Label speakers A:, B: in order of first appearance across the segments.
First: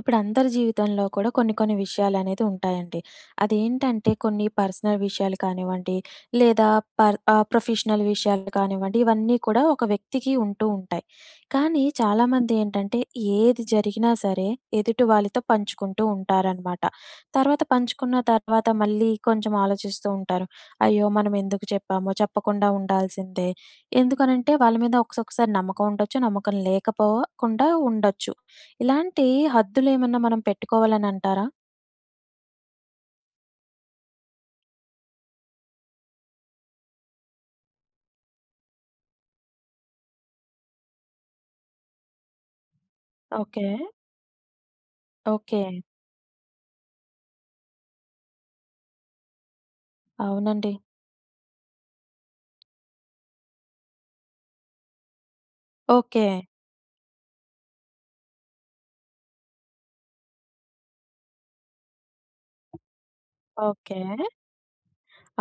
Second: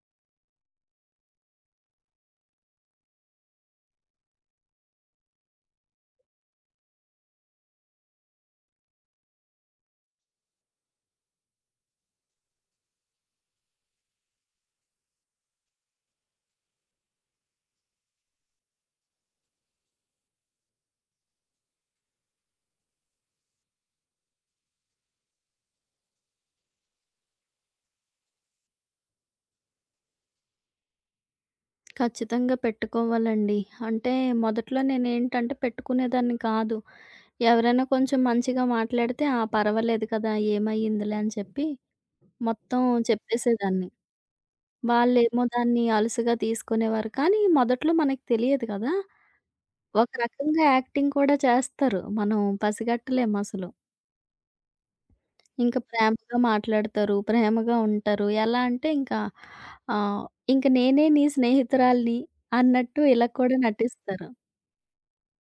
A: ఇప్పుడు అందరి జీవితంలో కూడా కొన్ని కొన్ని విషయాలనేది ఉంటాయండి. అదేంటంటే కొన్ని పర్సనల్ విషయాలు కానివ్వండి, లేదా ప్రొఫెషనల్ విషయాలు కానివ్వండి, ఇవన్నీ కూడా ఒక వ్యక్తికి ఉంటూ ఉంటాయి. కానీ చాలామంది ఏంటంటే ఏది జరిగినా సరే ఎదుటి వాళ్ళతో పంచుకుంటూ ఉంటారనమాట. తర్వాత పంచుకున్న తర్వాత మళ్ళీ కొంచెం ఆలోచిస్తూ ఉంటారు. అయ్యో! మనం ఎందుకు చెప్పామో చెప్పకుండా ఉండాల్సిందే. ఎందుకనంటే వాళ్ళ మీద ఒకసొకసారి నమ్మకం ఉండొచ్చు, నమ్మకం లేకపోకుండా ఉండొచ్చు. ఇలాంటి హద్దులేమన్నా మనం పెట్టుకోవాలనంటారా?
B: ఖచ్చితంగా పెట్టుకోవాలండి. అంటే మొదట్లో నేనేంటంటే పెట్టుకునేదాన్ని కాదు. ఎవరైనా కొంచెం మంచిగా మాట్లాడితే, "ఆ! పర్వాలేదు కదా! ఏమయ్యిందిలే" అని చెప్పి మొత్తం
A: ఓకే.
B: చెప్పేసేదాన్ని. వాళ్ళేమో
A: ఓకే.
B: దాన్ని అలుసుగా తీసుకునేవారు. కానీ మొదట్లో మనకు తెలియదు కదా! ఒక రకంగా
A: అవునండి.
B: యాక్టింగ్ కూడా చేస్తారు. మనం పసిగట్టలేమసలు. ఇంకా
A: ఓకే.
B: ప్రేమగా మాట్లాడతారు, ప్రేమగా ఉంటారు. ఎలా అంటే ఇంకా ఆహ్, "ఇంక నేనే నీ స్నేహితురాలిని" అన్నట్టు ఇలా కూడా
A: ఓకే.
B: నటిస్తారు.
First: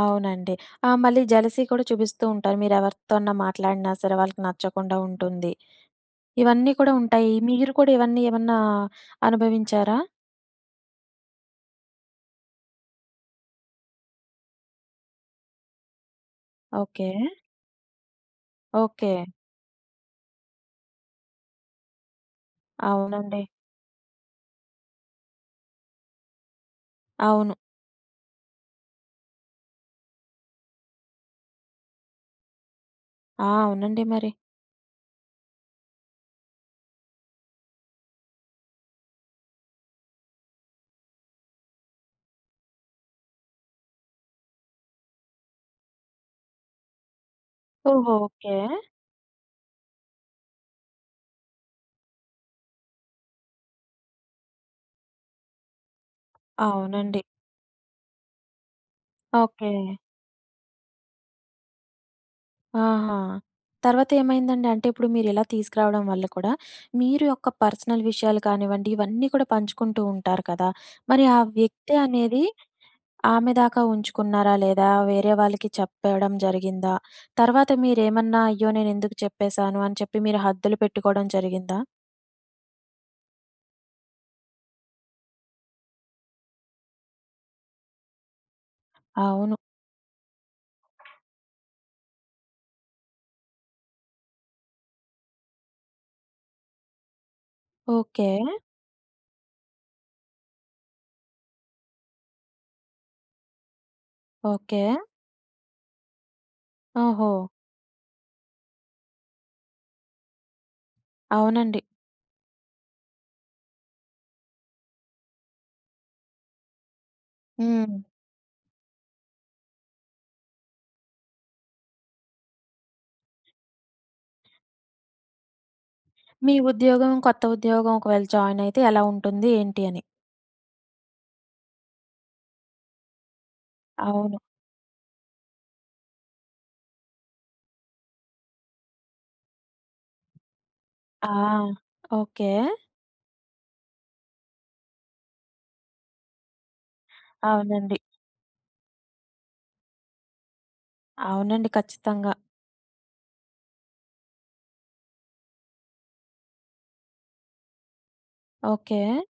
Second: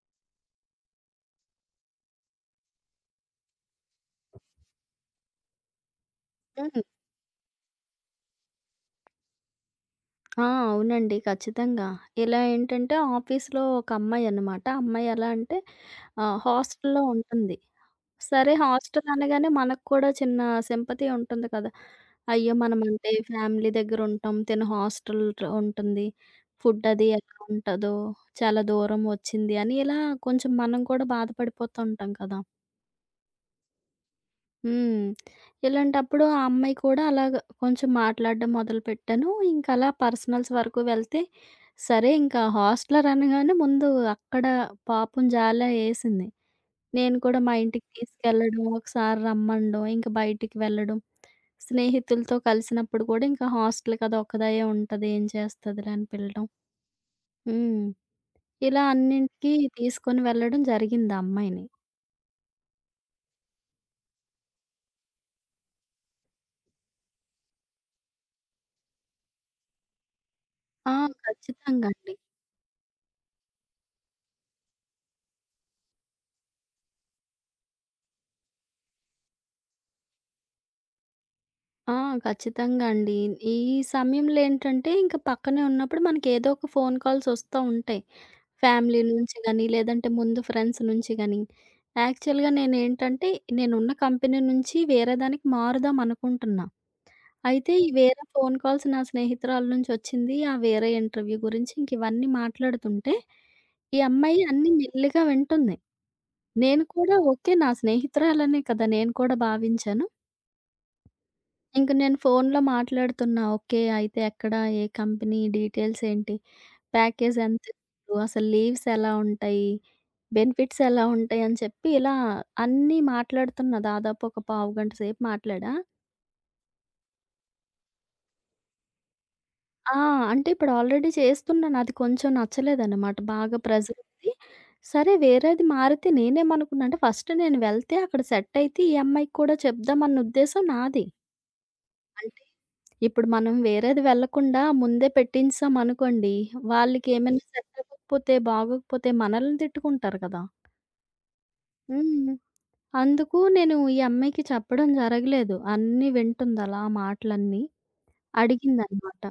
A: అవునండి. ఆ! మళ్ళీ జెలసీ కూడా చూపిస్తూ ఉంటారు. మీరెవరితోన్నా మాట్లాడినా సరే వాళ్ళకి నచ్చకుండా ఉంటుంది. ఇవన్నీ
B: హ్మ్.
A: కూడా ఉంటాయి. మీరు కూడా ఇవన్నీ ఏమన్నా అనుభవించారా?
B: ఆ! అవునండి. ఖచ్చితంగా. ఇలా ఏంటంటే ఆఫీస్‌లో ఒక అమ్మాయి అన్నమాట. ఆ అమ్మాయి ఎలా అంటే హాస్టల్‌లో
A: ఓకే.
B: ఉంటుంది. సరే హాస్టల్
A: ఓకే.
B: అనగానే మనకు కూడా చిన్న సింపతి ఉంటుంది కదా! అయ్యో! మనమంటే
A: అవునండి.
B: ఫ్యామిలీ దగ్గర ఉంటాం. తిను హాస్టల్ ఉంటుంది. ఫుడ్ అది ఎలా
A: అవును.
B: ఉంటదో, చాలా దూరం వచ్చింది అని ఇలా కొంచెం మనం కూడా బాధపడిపోతూ ఉంటాం కదా!
A: ఆ! అవునండి మరి.
B: హ్మ్. ఇలాంటప్పుడు ఆ అమ్మాయి కూడా అలాగ కొంచెం మాట్లాడడం మొదలుపెట్టాను. ఇంక అలా పర్సనల్స్ వరకు వెళ్తే, సరే ఇంకా హాస్టలర్ అనగానే ముందు అక్కడ పాపం జాల యేసింది. నేను కూడా మా ఇంటికి
A: ఓహో! ఓకే.
B: తీసుకెళ్ళడం, ఒకసారి రమ్మనడం, ఇంక బయటికి వెళ్ళడం. స్నేహితులతో కలిసినప్పుడు కూడా ఇంకా హాస్టల్ కదా! ఒక్కదాయే ఉంటది. ఏం చేస్తదిలే అని పిలడం.
A: అవునండి.
B: హ్మ్. ఇలా అన్నింటికి
A: ఓకే.
B: తీసుకొని వెళ్ళడం జరిగింది ఆ అమ్మాయిని.
A: ఆహా! తర్వాతేమైందండి? అంటే ఇప్పుడు మీరిలా తీసుకురావడం వల్ల కూడా, మీరు యొక్క పర్సనల్ విషయాలు కానివ్వండి, ఇవన్నీ కూడా పంచుకుంటూ ఉంటారు కదా!
B: ఆ!
A: మరి ఆ
B: ఖచ్చితంగా
A: వ్యక్తి
B: అండి.
A: అనేది ఆమె దాకా ఉంచుకున్నారా? లేదా వేరే వాళ్ళకి చెప్పడం జరిగిందా? తర్వాత మీరేమన్నా, "అయ్యో! నేనెందుకు చెప్పేశాను" అని చెప్పి మీరు హద్దులు పెట్టుకోవడం జరిగిందా?
B: ఆ! ఖచ్చితంగా అండి. ఈ సమయంలో ఏంటంటే, ఇంక పక్కనే ఉన్నప్పుడు మనకి ఏదో ఒక ఫోను కాల్స్ ఒస్తా ఉంటాయి. ఫ్యామిలీ నుంచి
A: అవును.
B: గాని, లేదంటే ముందు ఫ్రెండ్స్ నుంచి గాని. యాక్చువల్‌గా నేనేంటంటే, నేనున్న కంపెనీ నుంచి వేరే దానికి మారుదాం అనుకుంటున్నా. అయితే ఈ వేరే
A: ఓకే.
B: ఫోను కాల్స్ నా స్నేహితురాలు నుంచి ఒచ్చింది. ఆ వేరే ఇంటర్వ్యూ గురించి ఇంక ఇవన్నీ మాట్లాడుతుంటే, ఈ అమ్మాయి అన్నీ
A: ఓకే.
B: మెల్లిగా వింటుంది. నేను కూడా
A: ఓహో!
B: ఓకే. నా స్నేహితురాలనే కదా! నేను కూడా భావించాను.
A: అవునండి.
B: ఇంక నేను ఫోనులో మాట్లాడుతున్నా. ఓకే. అయితే ఎక్కడ? ఏ కంపెనీ? డీటెయిల్స్ ఏంటి? ప్యాకేజ్
A: హ్మ్.
B: ఎంతిస్తారు? అసలు లీవ్స్ ఎలా ఉంటాయి? బెనిఫిట్స్ ఎలా ఉంటాయి? అని చెప్పి ఇలా అన్నీ మాట్లాడుతున్నా. దాదాపు ఒక పావుగంట సేపు మాట్లాడా.
A: మీ ఉద్యోగం, కొత్త ఉద్యోగం ఒకవేళ జాయినయితే ఎలా ఉంటుంది? ఏంటి
B: ఆ!
A: అని.
B: అంటే ఇప్పుడు ఆల్రెడీ చేస్తున్నాను. అది కొంచెం నచ్చలేదనమాట. బాగా ప్రెజర్ ఉంది.
A: అవును.
B: సరే వేరేది మారితే నేనేమనుకున్నా అంటే ఫస్ట్ నేను వెళ్తే అక్కడ సెట్ అయితే ఈ అమ్మాయికి కూడా చెప్దామన్న ఉద్దేశం నాది.
A: ఆ!
B: అంటే
A: ఓకే.
B: ఇప్పుడు మనం వేరేది వెళ్ళకుండా ముందే పెట్టించామనుకోండి, వాళ్ళకేమైనా సెట్
A: అవునండి.
B: అవ్వకపోతే, బాగోకపోతే మనల్ని తిట్టుకుంటారు కదా!
A: అవునండి. ఖచ్చితంగా.
B: హ్మ్. అందుకు నేను ఈ అమ్మాయికి చెప్పడం జరగలేదు. అన్నీ వింటుందలా ఆ మాటలన్నీ.
A: ఓకే.
B: అడిగిందనమాట.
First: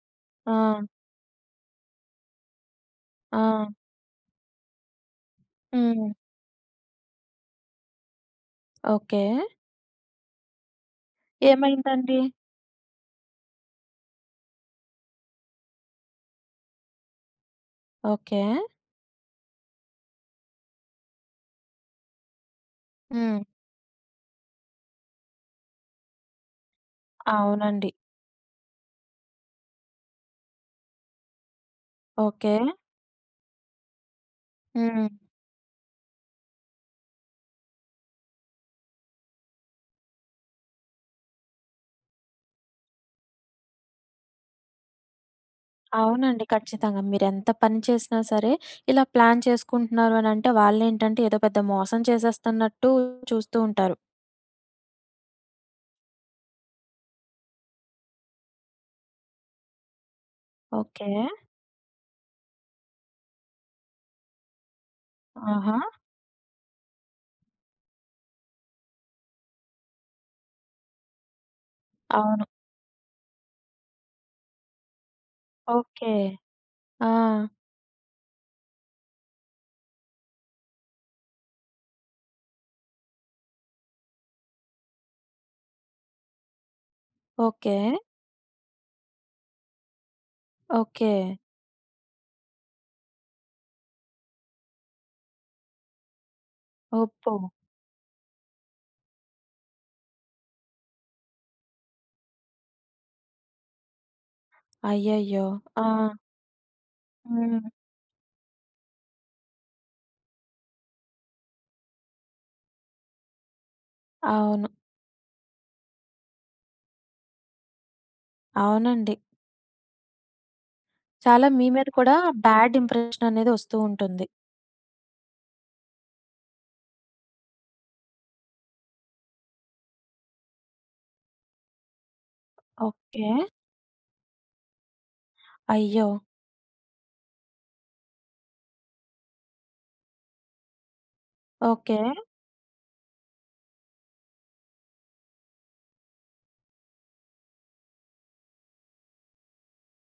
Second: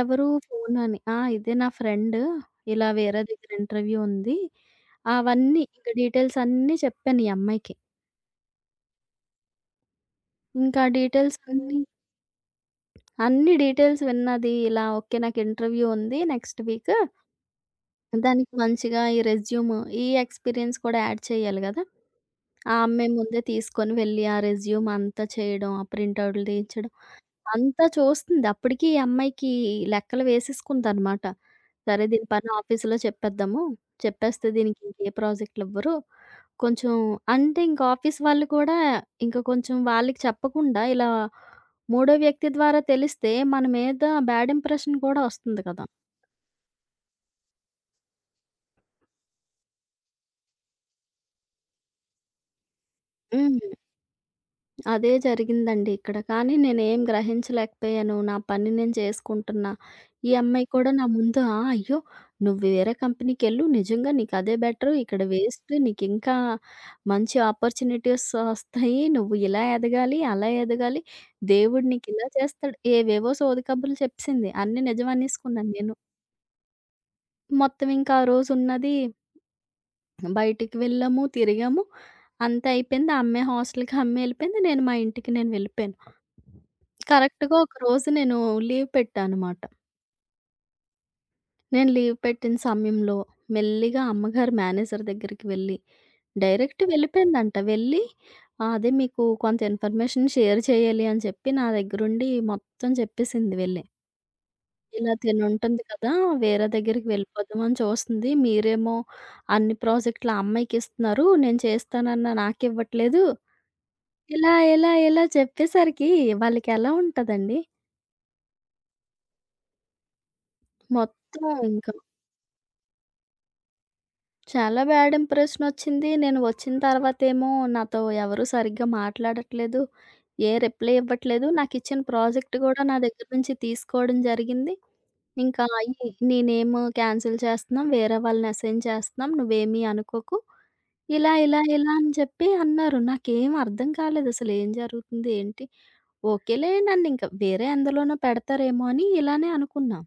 B: ఎవరు
A: ఆ!
B: ఫోన్ అని. ఆ! ఇదే నా ఫ్రెండ్. ఇలా వేరే
A: ఆ!
B: దగ్గర ఇంటర్వ్యూ ఉంది. అవన్నీ ఇంక
A: హ్మ్.
B: డీటెయిల్స్ అన్నీ చెప్పాను ఈ అమ్మాయికి.
A: ఓకే.
B: ఇంకా డీటెయిల్స్ అన్నీ,
A: ఏమైందండి?
B: అన్ని డీటెయిల్స్ విన్నది. ఇలా ఓకే నాకు ఇంటర్వ్యూ ఉంది నెక్స్ట్ వీక్
A: ఓకే.
B: దానికి మంచిగా ఈ రెజ్యూమ్, ఈ ఎక్స్‌పీరియన్స్ కూడా యాడ్ చేయాలి గదా! ఆ అమ్మాయి
A: హ్మ్.
B: ముందే తీసుకొని వెళ్లి ఆ రెజ్యూమ్ అంతా చేయడం, ఆ ప్రింటౌట్లు తీయించడం అంతా
A: అవునండి.
B: చూస్తుంది. అప్పటికి ఈ అమ్మాయికి లెక్కలు వేసేసుకుందనమాట. సరే దీని పని
A: ఓకే.
B: ఆఫీసులో చెప్పేద్దాము. చెప్పేస్తే దీనికి ఇంక
A: హ్మ్.
B: ఏ ప్రాజెక్ట్‌లివ్వరు. కొంచెం అంటే ఇంక ఆఫీస్ వాళ్ళు కూడా ఇంక కొంచెం వాళ్ళకి చెప్పకుండా ఇలా మూడో వ్యక్తి ద్వారా తెలిస్తే మన మీద బ్యాడ్ ఇంప్రెషన్ కూడా వస్తుంది కదా!
A: అవునండి. ఖచ్చితంగా. మీరెంత పని చేసినా సరే, ఇలా ప్లాన్ చేసుకుంటున్నారు అనంటే వాళ్ళేంటంటే ఏదో పెద్ద మోసం చేసేస్తున్నట్టు చూస్తూ
B: హ్మ్.
A: ఉంటారు.
B: అదే జరిగిందండి ఇక్కడ. కానీ నేనేం గ్రహించలేకపోయాను. నా పని నేను చేసుకుంటున్నా. ఈ అమ్మాయి కూడా నా
A: ఓకే.
B: ముందు ఆ! అయ్యో! నువ్వు వేరే కంపెనీకెళ్ళు. నిజంగా నీకదే బెటరు. ఇక్కడ వేస్ట్.
A: ఆహా!
B: నీకింకా మంచి ఆపర్చునిటీస్ వస్తాయి. నువ్వు ఇలా ఎదగాలి, అలా ఎదగాలి. దేవుడు నీకిలా
A: అవును.
B: చేస్తాడు. ఏవేవో సోది కబుర్లు చెప్పింది. అన్నీ నిజం అనేసుకున్నాను నేను.
A: ఓకే. ఆ!
B: మొత్తం ఇంకా ఆ రోజున్నది బయటికి వెళ్ళాము, తిరిగాము. అంతా అయిపోయింది. ఆ అమ్మాయి హాస్టల్‌కి ఆ అమ్మాయి ఎళ్ళిపోయింది. నేను మా ఇంటికి వెళ్ళిపోయాను. కరెక్ట్‌గా
A: ఓకే.
B: ఒకరోజు నేను లీవ్ పెట్టానమాట.
A: ఓకే.
B: నేను లీవ్ పెట్టిన సమయంలో మెల్లిగా అమ్మగారు మేనేజర్ దగ్గరికి వెళ్ళి డైరెక్ట్
A: అబ్బో!
B: వెళ్ళిపోయిందంట. వెళ్ళి అదే మీకు కొంత ఇన్ఫర్మేషన్ షేర్ చేయాలి అని చెప్పి నా దగ్గరుండి మొత్తం చెప్పేసింది వెళ్ళి. ఇలా
A: అయ్యయ్యో!
B: తినుంటుంది
A: ఆ!
B: కదా! వేరే దగ్గరికి
A: హ్మ్.
B: వెళ్ళిపోదామని చూస్తుంది. మీరేమో అన్ని ప్రాజెక్టులు ఆ అమ్మాయికిస్తున్నారు. నేను చేస్తానన్నా నాకివ్వట్లేదు. ఇలా,
A: అవును.
B: ఇలా, ఇలా చెప్పేసరికి వాళ్ళకెలా ఉంటదండి,
A: అవునండి.
B: మొత్తం
A: చాలా మీ మీద
B: ఇంకా
A: కూడా బ్యాడ్ ఇంప్రెషన్ అనేది వస్తూ ఉంటుంది.
B: చాలా బ్యాడ్ ఇంప్రెషనొచ్చింది. నేను వచ్చిన తర్వాతేమో నాతో ఎవరు సరిగ్గా మాట్లాడట్లేదు. ఏ రిప్లై ఇవ్వట్లేదు. నాకిచ్చిన ప్రాజెక్ట్ గూడా నా
A: ఓకే.
B: దగ్గర నుంచి తీసుకోవడం జరిగింది. ఇంకా
A: అయ్యో!
B: నేనేమో క్యాన్సిల్ చేస్తున్నాం. వేరే వాళ్ళని అసైన్ చేస్తున్నాం. నువ్వేమీ అనుకోకు. ఇలా, ఇలా, ఇలా
A: ఓకే.
B: అని చెప్పి అన్నారు. నాకేం అర్థం కాలేదసలు ఏం జరుగుతుంది? ఏంటి? ఓకేలే నన్నింక వేరే ఎందులోనో పెడతారేమో అని ఇలానే అనుకున్నా.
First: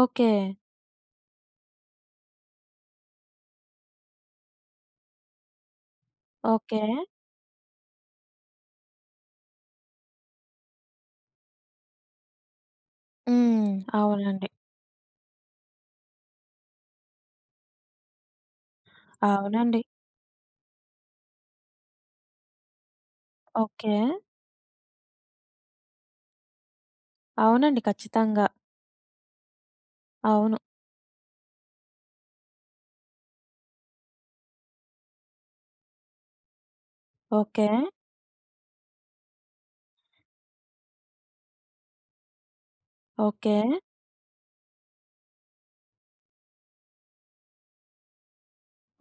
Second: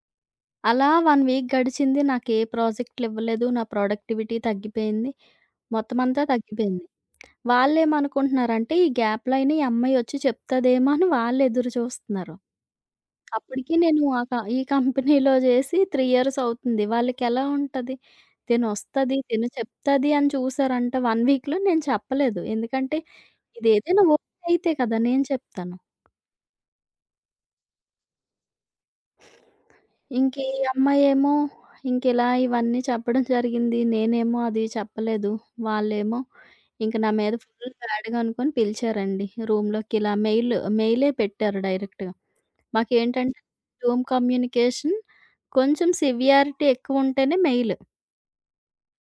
A: ఓకే.
B: అలా 1 వీక్ గడిచింది. నాకు ఏ ప్రాజెక్టులు ఇవ్వలేదు. నా ప్రొడక్టివిటీ తగ్గిపోయింది. మొత్తం అంతా
A: ఓకే.
B: తగ్గిపోయింది. వాళ్ళేమనుకుంటున్నారంటే ఈ గ్యాప్‌లో అయినా ఈ అమ్మాయి ఒచ్చి చెప్తదేమో అని వాళ్ళెదురు చూస్తున్నారు.
A: హ్మ్.
B: అప్పటికి నేను ఆ క
A: అవునండి.
B: ఈ కంపెనీలో జేసి 3 ఇయర్స్ అవుతుంది. వాళ్ళకెలా ఉంటది, తినొస్తది, తిను
A: అవునండి.
B: చెప్తది అని చూసారంట 1 వీక్‌లో నేను చెప్పలేదు. ఎందుకంటే
A: ఓకే.
B: ఇదేదైనా వర్క్ అయితే కదా! నేను చెప్తాను.
A: అవునండి. ఖచ్చితంగా.
B: ఇంక ఈ
A: అవును.
B: అమ్మాయేమో ఇంకిలా ఇవన్నీ చెప్పడం జరిగింది. నేనేమో అది చెప్పలేదు. వాళ్ళేమో ఇంక నా మీద
A: ఓకే.
B: ఫుల్ బ్యాడ్‌గా అనుకోని పిలిచారండి రూమ్‌లోకి. ఇలా మెయిలే పెట్టారు డైరెక్ట్‌గా. మాకేంటంటే
A: ఓకే.
B: జూమ్ కమ్యూనికేషన్ కొంచెం సివియారిటీ ఎక్కువుంటేనే మెయిల్.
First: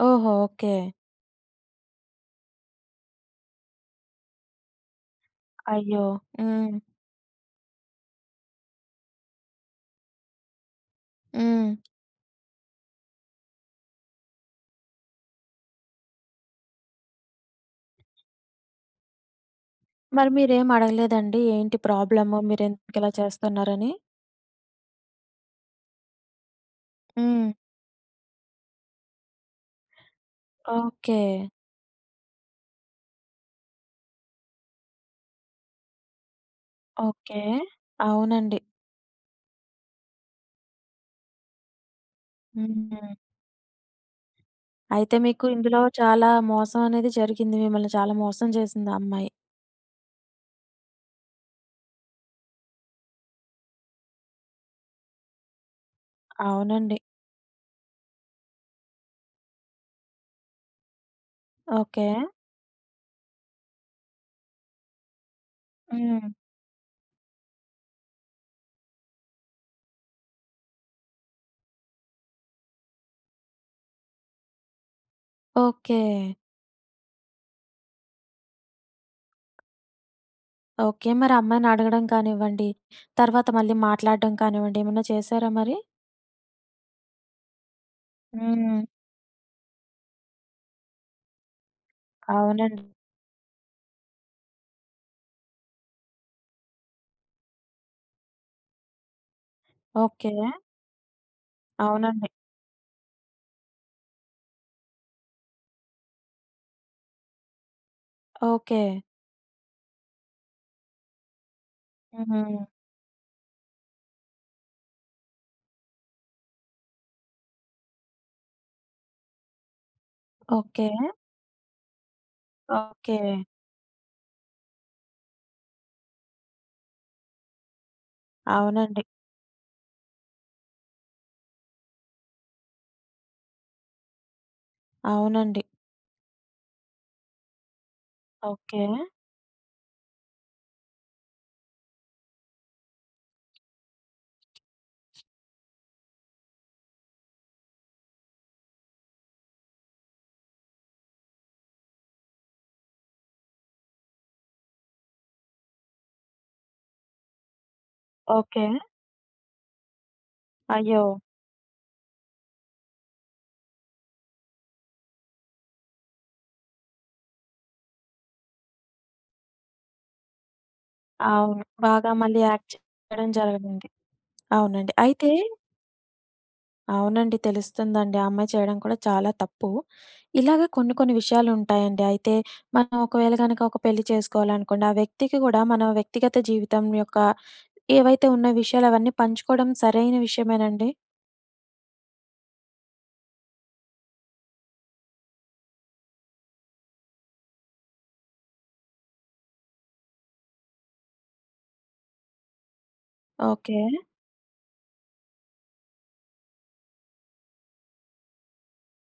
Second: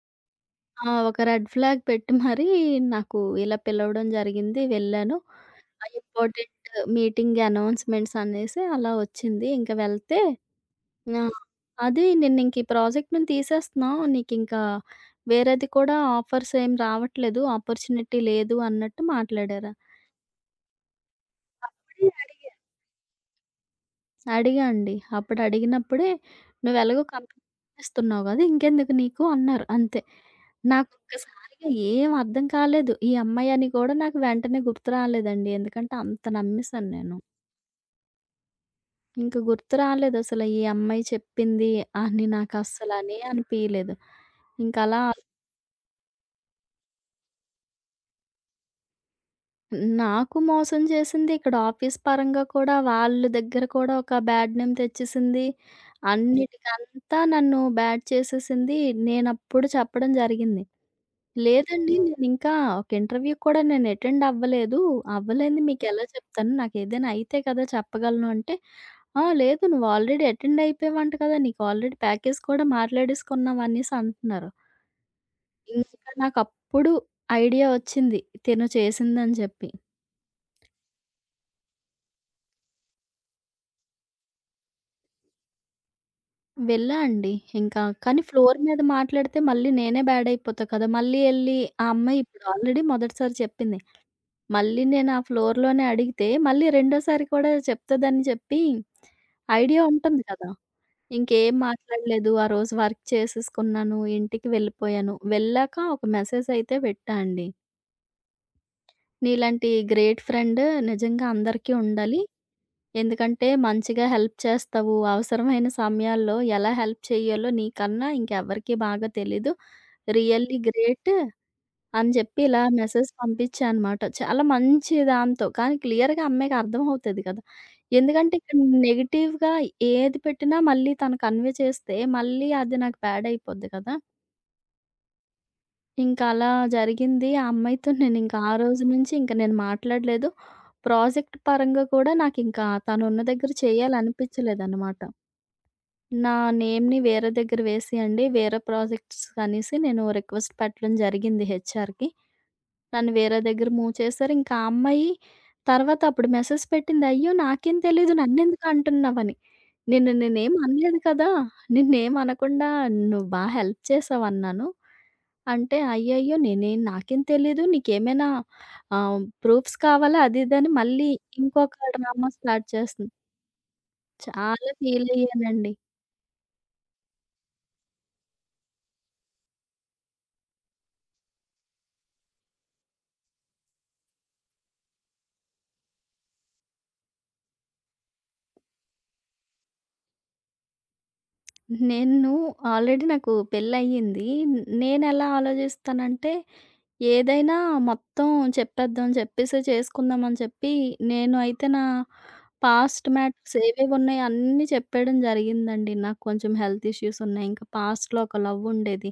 A: ఓహో! ఓకే.
B: ఆ! ఒక రెడ్ ఫ్లాగ్ పెట్టి మరీ నాకు ఇలా పిలవడం జరిగింది. వెళ్ళాను. ఆ
A: అయ్యో!
B: ఇంపార్టెంట్
A: హ్మ్.
B: మీటింగ్ అనౌన్స్‌మెంట్స్ అనేసి అలా వచ్చింది. ఇంక వెళ్తే ఆ!
A: హ్మ్.
B: "అది నిన్నింక ఈ ప్రాజెక్ట్ నుంచి తీసేస్తున్నాం. నీకింకా వేరేది కూడా ఆఫర్స్ ఏం రావట్లేదు. ఆపర్చునిటీ లేదు" అన్నట్టు మాట్లాడారు.
A: మరి మీరేం అడగలేదండి? ఏంటి
B: అప్పుడే
A: ప్రాబ్లము?
B: అడిగాను.
A: మీరెందుకిలా చేస్తున్నారని?
B: అడిగా అండి. అప్పుడడిగినప్పుడే "నువ్వెలాగో కంపెనీ
A: హ్మ్.
B: చేస్తున్నావు గదా! ఇంకెందుకు నీకు" అన్నారు అంతే.
A: ఓకే.
B: నాకొక్కసారిగా ఏం అర్థం కాలేదు. ఈ అమ్మాయి అని కూడా నాకు వెంటనే గుర్తు రాలేదండి. ఎందుకంటే అంత నమ్మేసాను నేను.
A: ఓకే. అవునండి.
B: ఇంక గుర్తు రాలేదసల ఈ అమ్మాయి చెప్పింది అని
A: హ్మ్.
B: నాకస్సలని అనిపియలేదు. ఇంకలా
A: అయితే మీకు ఇందులో చాలా మోసం అనేది జరిగింది. మిమ్మల్ని చాలా మోసం చేసింది ఆ అమ్మాయి.
B: నాకు మోసం చేసింది. ఇక్కడ ఆఫీస్ పరంగా కూడా వాళ్ళ దగ్గర కూడా ఒక బ్యాడ్ నేమ్ తెచ్చేసింది.
A: అవునండి.
B: అన్నిటికంతా నన్ను బ్యాడ్ చేసేసింది. నేనప్పుడు చెప్పడం జరిగింది. లేదండి
A: ఓకే.
B: నేనింకా ఒక ఇంటర్వ్యూకి కూడా నేను అటెండ్ అవ్వలేదు. అవ్వలేనిది మీకెలా
A: హ్మ్.
B: చెప్తాను? నాకేదైనా అయితే కదా చెప్పగలను అంటే, "ఆ! లేదు నువ్వు ఆల్రెడీ అటెండ్ అయిపోయావంట కదా! నీకు ఆల్రెడీ ప్యాకేజ్ కూడా మాట్లాడేసుకున్నాం" అనేసి అంటున్నారు.
A: ఓకే.
B: ఇంకా నాకప్పుడు ఐడియా వచ్చింది తిను చేసిందని చెప్పి.
A: ఓకే. మరి అమ్మాయిని అడగడం కానివ్వండి, తర్వాత మళ్ళీ మాట్లాడడం కానివ్వండి, ఏమన్నా చేశారా మరి?
B: వెళ్ళా అండి. ఇంకా కానీ ఫ్లోర్
A: హ్మ్.
B: మీద మాట్లాడితే మళ్ళీ నేనే బ్యాడ్ అయిపోతా కదా! మళ్ళీ ఎళ్లి ఆ అమ్మాయి ఇప్పుడు ఆల్రెడీ
A: అవునండి.
B: మొదటిసారి చెప్పింది. మళ్ళీ నేను ఆ ఫ్లోర్‌లోనే అడిగితే మళ్ళీ రెండోసారి కూడా చెప్తదని చెప్పి ఐడియా ఉంటుంది
A: ఓకే.
B: కదా! ఇంకేం
A: అవునండి.
B: మాట్లాడలేదు. ఆ రోజు వర్క్ చేసేసుకున్నాను. ఇంటికి వెళ్ళిపోయాను. వెళ్ళాక ఒక మెసేజ్ అయితే పెట్టా అండి.
A: ఓకే.
B: "నీలాంటి గ్రేట్ ఫ్రెండ్ నిజంగా అందరికీ ఉండాలి.
A: హ్మ్.
B: ఎందుకంటే మంచిగా హెల్ప్ చేస్తావు. అవసరమైన సమయాల్లో ఎలా హెల్ప్ చేయాలో నీకన్నా ఇంకెవ్వరికీ బాగా తెలీదు. Really
A: okay.
B: గ్రేట్ అని జెప్పి ఇలా మెసేజ్
A: ఓకే.
B: పంపించా అనమాట. చాలా మంచి దాంతో. కానీ క్లియర్‌గా అమ్మాయికి అర్థమవుతది కదా! ఎందుకంటే ఇక్కడ
A: అవునండి.
B: నెగెటివ్‌గా ఏది పెట్టినా మళ్ళీ తను కన్వే చేస్తే మళ్ళీ అది నాకు బ్యాడ్ అయిపోద్ది కదా!
A: అవునండి.
B: ఇంకా అలా జరిగింది. ఆ అమ్మాయితో నేనింక ఆ రోజు
A: ఓకే.
B: నుంచి ఇంక నేను మాట్లాడలేదు. ప్రాజెక్ట్ పరంగా కూడా నాకింకా తనున్న దగ్గర చేయాలనిపిచ్చలేదనమాట. నా నేమ్‌ని వేరే దగ్గర వేసేయండి, వేరే ప్రాజెక్ట్స్ అనేసి నేను రిక్వెస్ట్ పెట్టడం జరిగింది హెచ్‌ఆర్‌కి. నన్ను వేరే దగ్గర మూవ్ చేశారు. ఇంకా ఆ అమ్మాయి తర్వాత అప్పుడు మెసేజ్ పెట్టింది. అయ్యో! నాకేం తెలీదు
A: ఓకే.
B: నన్నెందుకంటున్నావని. నిన్ను నేనేం అనలేదు
A: అయ్యో!
B: కదా! నిన్నేం అనకుండా నువ్వు బా హెల్ప్ చేశావన్నాను. అంటే, అయ్యయ్యో! నాకేం తెలీదు. నీకేమైనా ఆహ్, ప్రూఫ్స్ కావాలా? అది ఇదని మళ్ళీ
A: అవును.
B: ఇంకొక
A: బాగా
B: డ్రామా
A: మళ్ళీ
B: స్టార్ట్
A: యాక్ట్
B: చేస్తుంది.
A: చేయడం జరిగింది.
B: చాలా
A: అవునండి. అయితే
B: ఫీలయ్యానండి.
A: అవునండి. తెలుస్తుందండి. ఆ అమ్మాయి చేయడం కూడా చాలా తప్పు. ఇలాగ కొన్ని కొన్ని విషయాలుంటాయండి. అయితే మనం ఒకవేళ గనక ఒక పెళ్లి చేసుకోవాలనుకోండి, ఆ వ్యక్తికి కూడా మన వ్యక్తిగత జీవితం యొక్క ఏవైతే ఉన్న విషయాలు అవన్నీ పంచుకోవడం సరైన విషయమేనండి?
B: నేను ఆల్రెడీ నాకు పెళ్లయింది. నేనెలా ఆలోచిస్తానంటే, ఏదైనా మొత్తం చెప్పేద్దాం, చెప్పేసి చేసుకుందాం అని చెప్పి, నేను అయితే నా పాస్ట్ మ్యాటర్స్
A: ఓకే.
B: ఏవేవి ఉన్నాయో అన్నీ చెప్పేయడం జరిగిందండి. నాకు కొంచెం హెల్త్ ఇష్యూస్ ఉన్నాయి. ఇంకా పాస్ట్‌లో ఒక లవ్ ఉండేది.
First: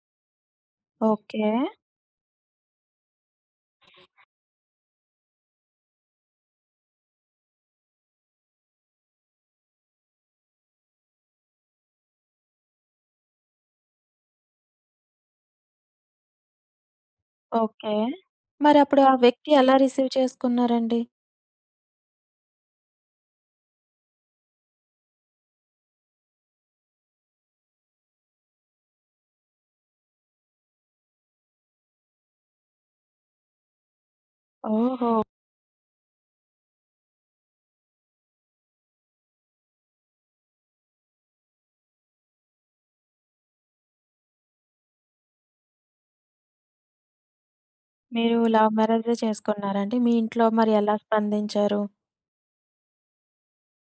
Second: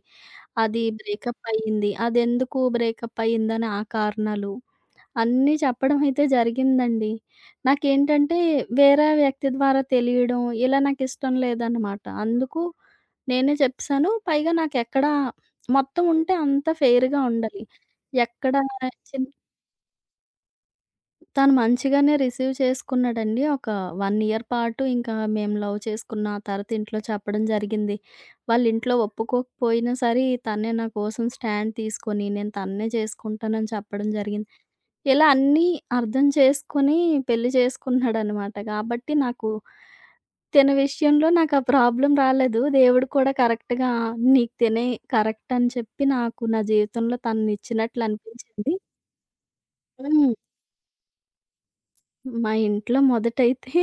B: అది బ్రేకప్
A: ఓకే.
B: అయింది. అదెందుకు బ్రేకప్ అయిందని ఆ కారణాలు, అన్నీ చెప్పడం అయితే జరిగిందండి. నాకేంటంటే వేరే వ్యక్తి ద్వారా తెలియడం, ఇలా నాకిష్టం లేదనమాట. అందుకు నేనే చెప్పేసాను. పైగా నాకెక్కడ మొత్తం ఉంటే అంతా ఫెయిర్‌గా ఉండాలి.
A: ఓకే.
B: ఎక్కడ
A: మరప్పుడు ఆ
B: చిన్న
A: వ్యక్తి ఎలా రిసీవ్ చేసుకున్నారండి?
B: తను మంచిగానే రిసీవ్ చేసుకున్నాడండి. ఒక 1 ఇయర్ పాటు ఇంకా మేము లవ్ చేసుకున్న ఆ తర్వాత ఇంట్లో చెప్పడం జరిగింది. వాళ్ళింట్లో ఒప్పుకోకపోయినా సరే, తనే నా కోసం స్టాండ్ తీసుకొని, నేను తననే చేసుకుంటానని చెప్పడం జరిగింది.
A: ఓహో!
B: ఇలా అన్నీ అర్థం చేసుకొని పెళ్లి చేసుకున్నాడనమాట. కాబట్టి నాకు తిన విషయంలో నాకు ఆ ప్రాబ్లమ్ రాలేదు. దేవుడు కూడా కరెక్ట్‌గా "నీకు తినే కరెక్ట్" అని చెప్పి నాకు నా జీవితంలో తననిచ్చినట్లు
A: మీరు లవ్
B: అనిపించింది.
A: మ్యారేజే చేసుకున్నారండి? మీ
B: హ్మ్.
A: ఇంట్లో మరి ఎలా స్పందించారు?
B: మా ఇంట్లో మొదటైతే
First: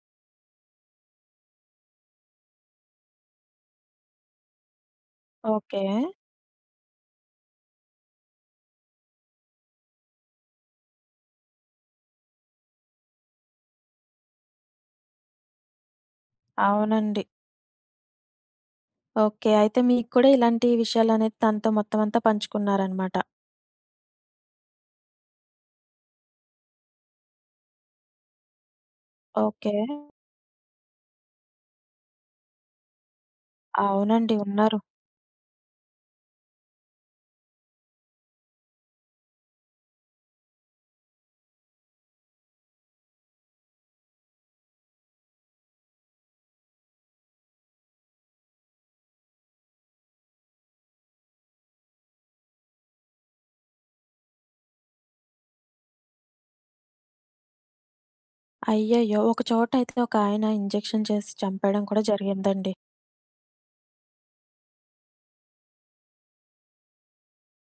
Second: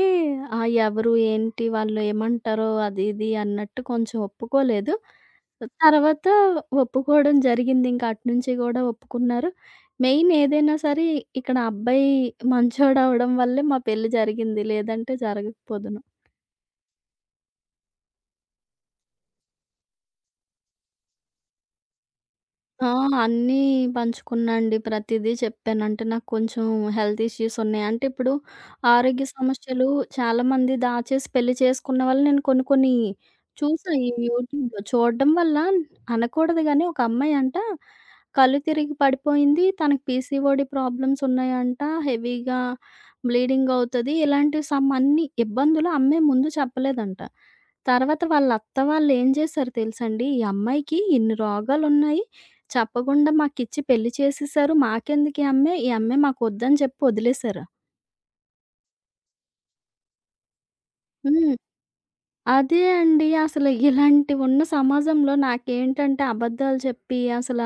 B: ఆ! ఎవరు, ఏంటి, వాళ్ళు ఏమంటారో అది ఇది అన్నట్టు కొంచెం ఒప్పుకోలేదు.
A: ఓకే.
B: తర్వాత ఒప్పుకోవడం జరిగింది. ఇంక అటునుంచి గూడా ఒప్పుకున్నారు. మెయిన్ ఏదైనా సరే ఇక్కడ అబ్బాయి మంచోడవ్వడం వల్లే మా పెళ్లి జరిగింది. లేదంటే జరగకపోదును.
A: అవునండి. ఓకే. అయితే మీకు కూడా ఇలాంటి విషయాలనేది తనతో మొత్తం అంతా
B: ఆ!
A: పంచుకున్నారనమాట.
B: అన్నీ పంచుకున్నా అండి. ప్రతిదీ చెప్పాను. అంటే నాకు కొంచెం హెల్త్ ఇష్యూస్ ఉన్నాయి. అంటే ఇప్పుడు ఆరోగ్య
A: ఓకే.
B: సమస్యలు చాలామంది దాచేసి పెళ్లి చేసుకున్న వాళ్ళు నేను కొన్ని కొన్ని చూసా ఈ
A: అవునండి. ఉన్నారు.
B: యూట్యూబ్‌లో. చూడడం వల్ల అనకూడదు గానీ ఒక అమ్మాయి అంట కళ్ళు తిరిగి పడిపోయింది. తనకి పీసీఓడీ ప్రాబ్లమ్స్ ఉన్నాయంట. హెవీగా బ్లీడింగ్ అవుతది. ఇలాంటివి సమ్ అన్ని ఇబ్బందులు ఆ అమ్మాయి ముందు చెప్పలేదంట. తర్వాత వాళ్ళ అత్త వాళ్ళు ఏం చేశారు తెలుసండి? ఈ అమ్మాయికి ఇన్ని రోగాలున్నాయి చెప్పకుండా మాకిచ్చి పెళ్లి చేసేసారు. మాకెందుకీ అమ్మాయి? ఈ అమ్మాయి మాకొద్దని చెప్పి వదిలేసారు.
A: అయ్యయ్యో! ఒక చోటయితే ఒకాయన ఇంజెక్షన్ చేసి
B: హ్మ్.
A: చంపేయడం కూడా జరిగిందండి.
B: అదే అండి. అసలు ఇలాంటివున్న సమాజంలో నాకేంటంటే అబద్ధాలు చెప్పి అసల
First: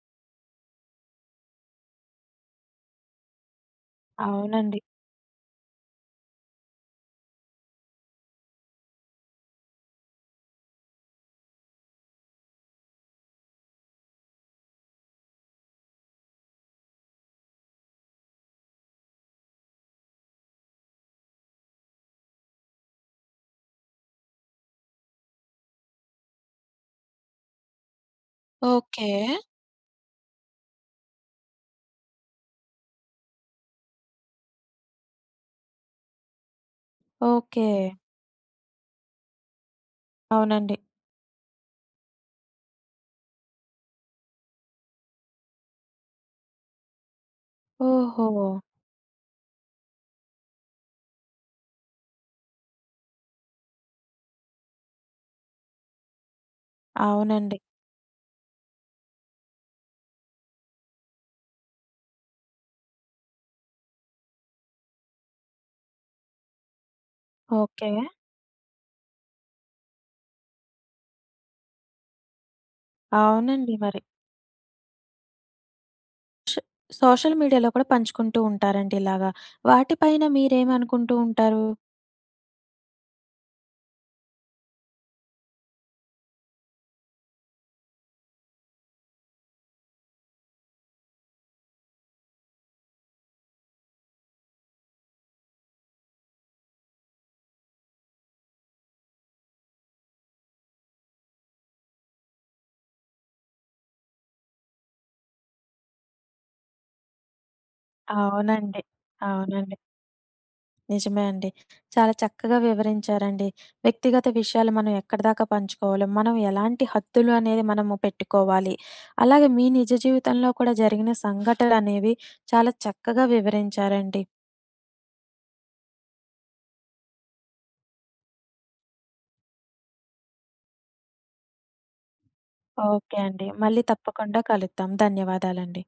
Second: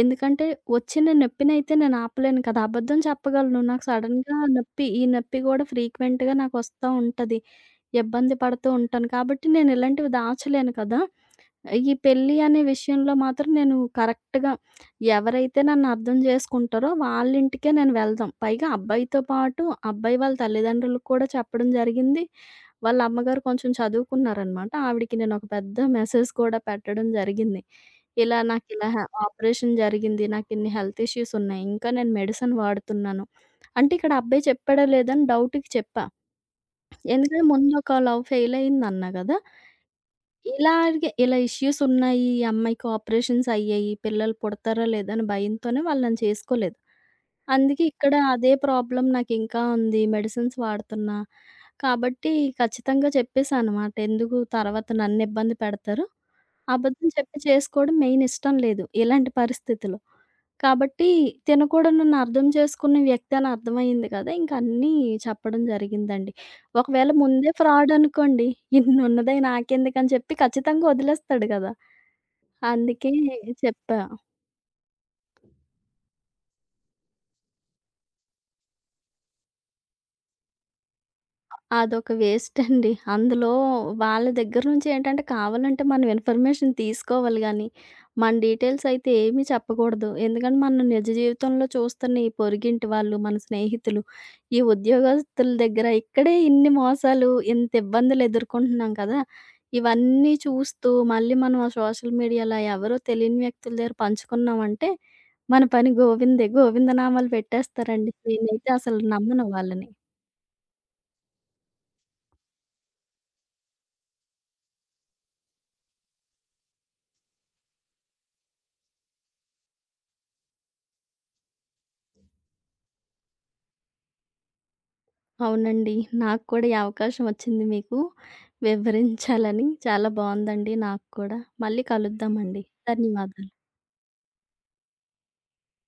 B: ఎందుకంటే వచ్చిన నొప్పినైతే నేను ఆపలేను కదా! అబద్ధం చెప్పగలను. నాకు సడెన్‌గా
A: అవునండి.
B: ఈ నొప్పి గూడా ఫ్రీక్వెంట్‌గా నాకొస్తా ఉంటది. ఇబ్బంది పడుతూ ఉంటాను. కాబట్టి నేను ఇలాంటివి దాచలేను కదా! ఈ పెళ్లి అనే విషయంలో మాత్రం నేను కరెక్ట్‌గా ఎవరైతే నన్ను అర్థం చేసుకుంటారో వాళ్ళింటికే నేను వెళ్దాం. పైగా అబ్బాయితో పాటు అబ్బాయి వాళ్ళ తల్లిదండ్రులకు కూడా చెప్పడం జరిగింది. వాళ్ళ అమ్మగారు కొంచెం చదువుకున్నారనమాట. ఆవిడకి నేనొక పెద్ద మెసేజ్ కూడా పెట్టడం జరిగింది. ఇలా నాకిలా
A: ఓకే.
B: ఆపరేషన్ జరిగింది. నాకిన్ని హెల్త్ ఇష్యూస్ ఉన్నాయి. ఇంకా నేను మెడిసిన్ వాడుతున్నాను. అంటే ఇక్కడ అబ్బాయి చెప్పాడా లేదా అని డౌట్‌కి చెప్పా. ఎందుకంటే
A: ఓకే.
B: ముందు ఒక లవ్ ఫెయిల్ అయిందన్నా గదా!
A: అవునండి.
B: ఇలాగే ఇలా ఇష్యూస్ ఉన్నాయి. ఈ అమ్మాయికి ఆపరేషన్స్ అయ్యాయి. పిల్లలు పుడతారా లేదా అని భయంతోనే వాళ్ళు నన్ను చేసుకోలేదు. అందుకే ఇక్కడ
A: ఓహో!
B: అదే ప్రాబ్లమ్ నాకింకా ఉంది. మెడిసిన్స్ వాడుతున్నా. కాబట్టి ఖచ్చితంగా చెప్పేసానమాట. ఎందుకు తర్వాత నన్నిబ్బంది పెడతారు. అబద్ధం చెప్పి
A: అవునండి.
B: చేసుకోవడం మెయిన్ ఇష్టం లేదు ఇలాంటి పరిస్థితిలో. కాబట్టి తిను కూడా నన్నర్థం చేసుకున్న వ్యక్తి అని అర్థమయింది కదా! ఇంక అన్నీ చెప్పడం జరిగిందండి. ఒకవేళ ముందే
A: ఓకే.
B: ఫ్రాడ్ అనుకోండి, ఇన్నున్నదే నాకెందుకని చెప్పి ఖచ్చితంగా వదిలేస్తాడు గదా! అందుకే
A: అవునండి
B: చెప్పా.
A: మరి. సోషల్ మీడియాలో కూడా పంచుకుంటూ ఉంటారండి ఇలాగా. వాటిపైన మీరేమనుకుంటూ ఉంటారు?
B: అదొక వేస్టండి. అందులో వాళ్ళ దగ్గర నుంచి ఏంటంటే కావాలంటే మనం ఇన్ఫర్మేషన్ తీసుకోవాలి గానీ, మన డీటెయిల్స్ అయితే ఏమీ చెప్పకూడదు. ఎందుకంటే మనం నిజ జీవితంలో చూస్తున్న ఈ పొరుగింటి వాళ్ళు, మన స్నేహితులు, ఈ ఉద్యోగస్తుల దగ్గర ఇక్కడే ఇన్ని మోసాలు, ఇంత ఇబ్బందులు ఎదుర్కొంటున్నాం కదా! ఇవన్నీ చూస్తూ మళ్ళీ మనం ఆ సోషల్ మీడియాలో ఎవరో తెలియని వ్యక్తుల దగ్గర పంచుకున్నామంటే, మన పని గోవిందే. గోవిందనామాలు పెట్టేస్తారండి. నేనైతే
A: అవునండి.
B: అసలు నమ్మను
A: అవునండి.
B: వాళ్ళని.
A: నిజమే అండి. చాలా చక్కగా వివరించారండి. వ్యక్తిగత విషయాలు మనం ఎక్కడిదాకా పంచుకోవాలో, మనం ఎలాంటి హద్దులు అనేది మనము పెట్టుకోవాలి. అలాగే మీ నిజ జీవితంలో కూడా జరిగిన సంఘటనలనేవి చాలా చక్కగా వివరించారండి.
B: అవునండి. నాకు కూడా ఈ అవకాశం వచ్చింది మీకు వివరించాలని. చాలా బావుందండి నాకు కూడా. మళ్ళీ కలుద్దామండి.
A: ఓకే అండి.
B: ధన్యవాదాలు.
A: మళ్ళీ తప్పకుండా కలుద్దాం. ధన్యవాదాలండి.